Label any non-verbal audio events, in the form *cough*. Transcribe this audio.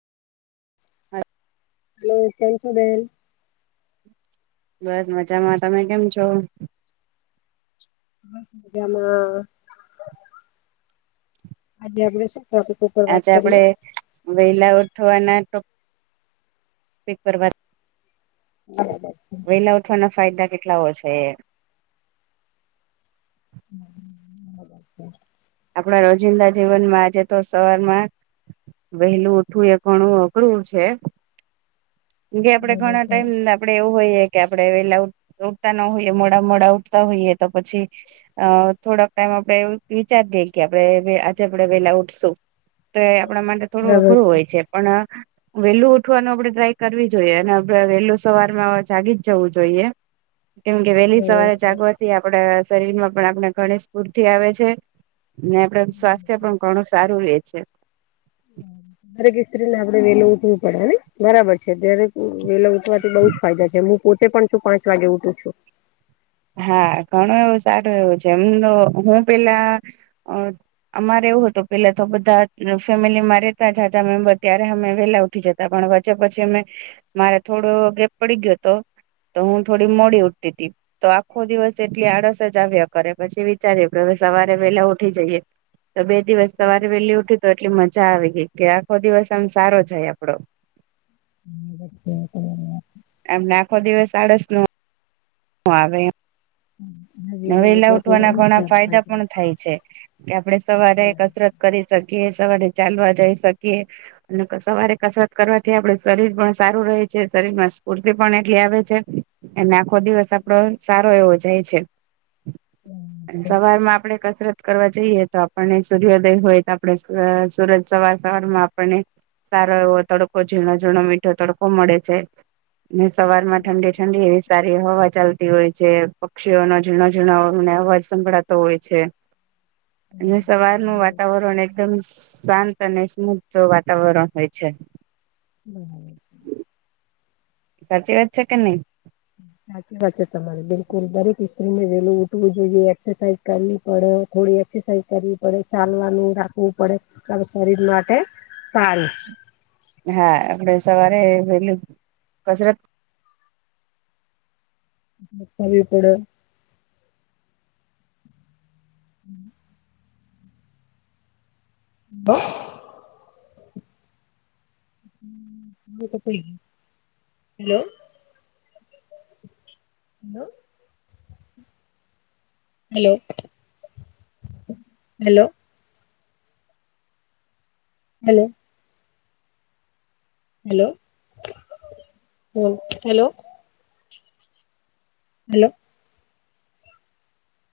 *inaudible* કેમ છો બેન? બસ મજામાં તમે કેમ છો? મજામાં. આજે આપડે *unintelligible* આજે આપડે કરીએ વેલા ઉઠવાના *unintelligible* ટૉપિક પર વાત *inaudible* *inaudible* ફાયદા કેટલા હોય છે? એ *inaudible* આપણા રોજિંદા જીવનમાં આજે તો સવારમાં વહેલું ઉઠવું એ ઘણું અઘરું છે જે આપડે બરાબર ઘણા છે ટાઈમ *inaudible* આપડે એવું હોઈએ કે આપડે વેલા ઉઠતા ન હોઈએ મોડા મોડા ઉઠતા હોઈએ તો પછી અ થોડાક ટાઈમ આપડે *inaudible* *inaudible* આપડે આજે આપડે પેલા ઉઠશું તો એ આપણા માટે થોડું અઘરું હોય છે. પણ વેલું ઉઠવાનું આપડે ટ્રાય કરવી જોઈએ અને આપડે વેલું સવારમાં જાગી જ જવું જોઈએ. કેમ કે વહેલી બરાબર સવારે છે. જાગવાથી આપણા શરીર માં પણ આપણે ઘણી સ્ફૂર્તિ આવે છે. ને આપડે સ્વાસ્થ્ય પણ ઘણું સારું રે છે. દરેક સ્ત્રીને આપડે વેલું ઊઠવું પડેને બરાબર છે દરેક વેલા ઊઠવાથી બહુ જ ફાયદા છે હું પોતે *unintelligible* પાંચ વાગે ઉઠું છું હા ઘણું એવું સારું એવું છે એમનો હું પેલા અમારે એવું હતું પેલા તો બધા ફેમિલીમા રહેેતા જાજા મેમ્બર ત્યારે અમે વેલા *unintelligible* ઉઠી જતાં પણ વચ્ચે મારે થોડો ગેપ પડી ગયો હતો. તો હું થોડી મોડી ઉઠતીતી. તો આખો દિવસ એટલી આળસ જ આવ્યા કરે પછી વિચારીએ હવે સવારે વેલા ઉઠી જઈએ. તો બે દિવસ સવારે વહેલી ઉઠી તો એટલી મજા આવી ગઈ કે આખો દિવસ આમ સારો જાય આપડો. *inaudible* આમ આખો દિવસ આળસ ન આવે એમ. વેલા વેેલા ઉઠવાથી બઉ ઉઠવાના જ ઘણા સારો ફાયદા ફાયદો છે પણ થાય છે કે સવારે બરાબર કસરત. કરી શકીએ સવારે ચાલવા જઈ શકીએ. અને સવારે કસરત કરવાથી આપડ શરીર પણ સારું રહે છે શરીર માં. *inaudible* આવે છે. અને આખો દિવસ આપડો સારો એવો જાય છે. બરાબર છે. બરાબર. સવારમાં આપણે. કસરત કરવા જઈએ તો, આપણને સૂર્ય્યોદય હોય તો આપણે સુરજ સવાર સવારમાં આપણને. સારો એવો તડકો, ઝીણો, ઝીણો, મીઠો તડકો મળે છે. ને સવાર માં ઠંડી ઠંડી એવી સારી હવા ચાલતી હોય છે પક્ષીઓ ન ઝીણો ઝીણો અવાજ. સંભળાતો હોય છે. અને સવારનું વાતાવરણ એકદમ શાંત અને સ્મુગ્ધ વાતાવરણ હોય છે. *inaudible* સાચી વા છે કે નહી *inaudible* સાચી વાત છે તમારે બિલકુલ દરેક સ્ત્રી વેલું ઉઠવું જોઈએ એક્સરસાઇઝ કરવી પડે થોડી એક્સરસાઇઝ કરવી પડે ચાલવાનું રાખવું પડે શરીર માટે સારુ હા આપડે સવારે વેલુ કસરત કરવી પડે *inaudible* *inaudible* *unintelligible* hello hello hello hello hello hello hello hello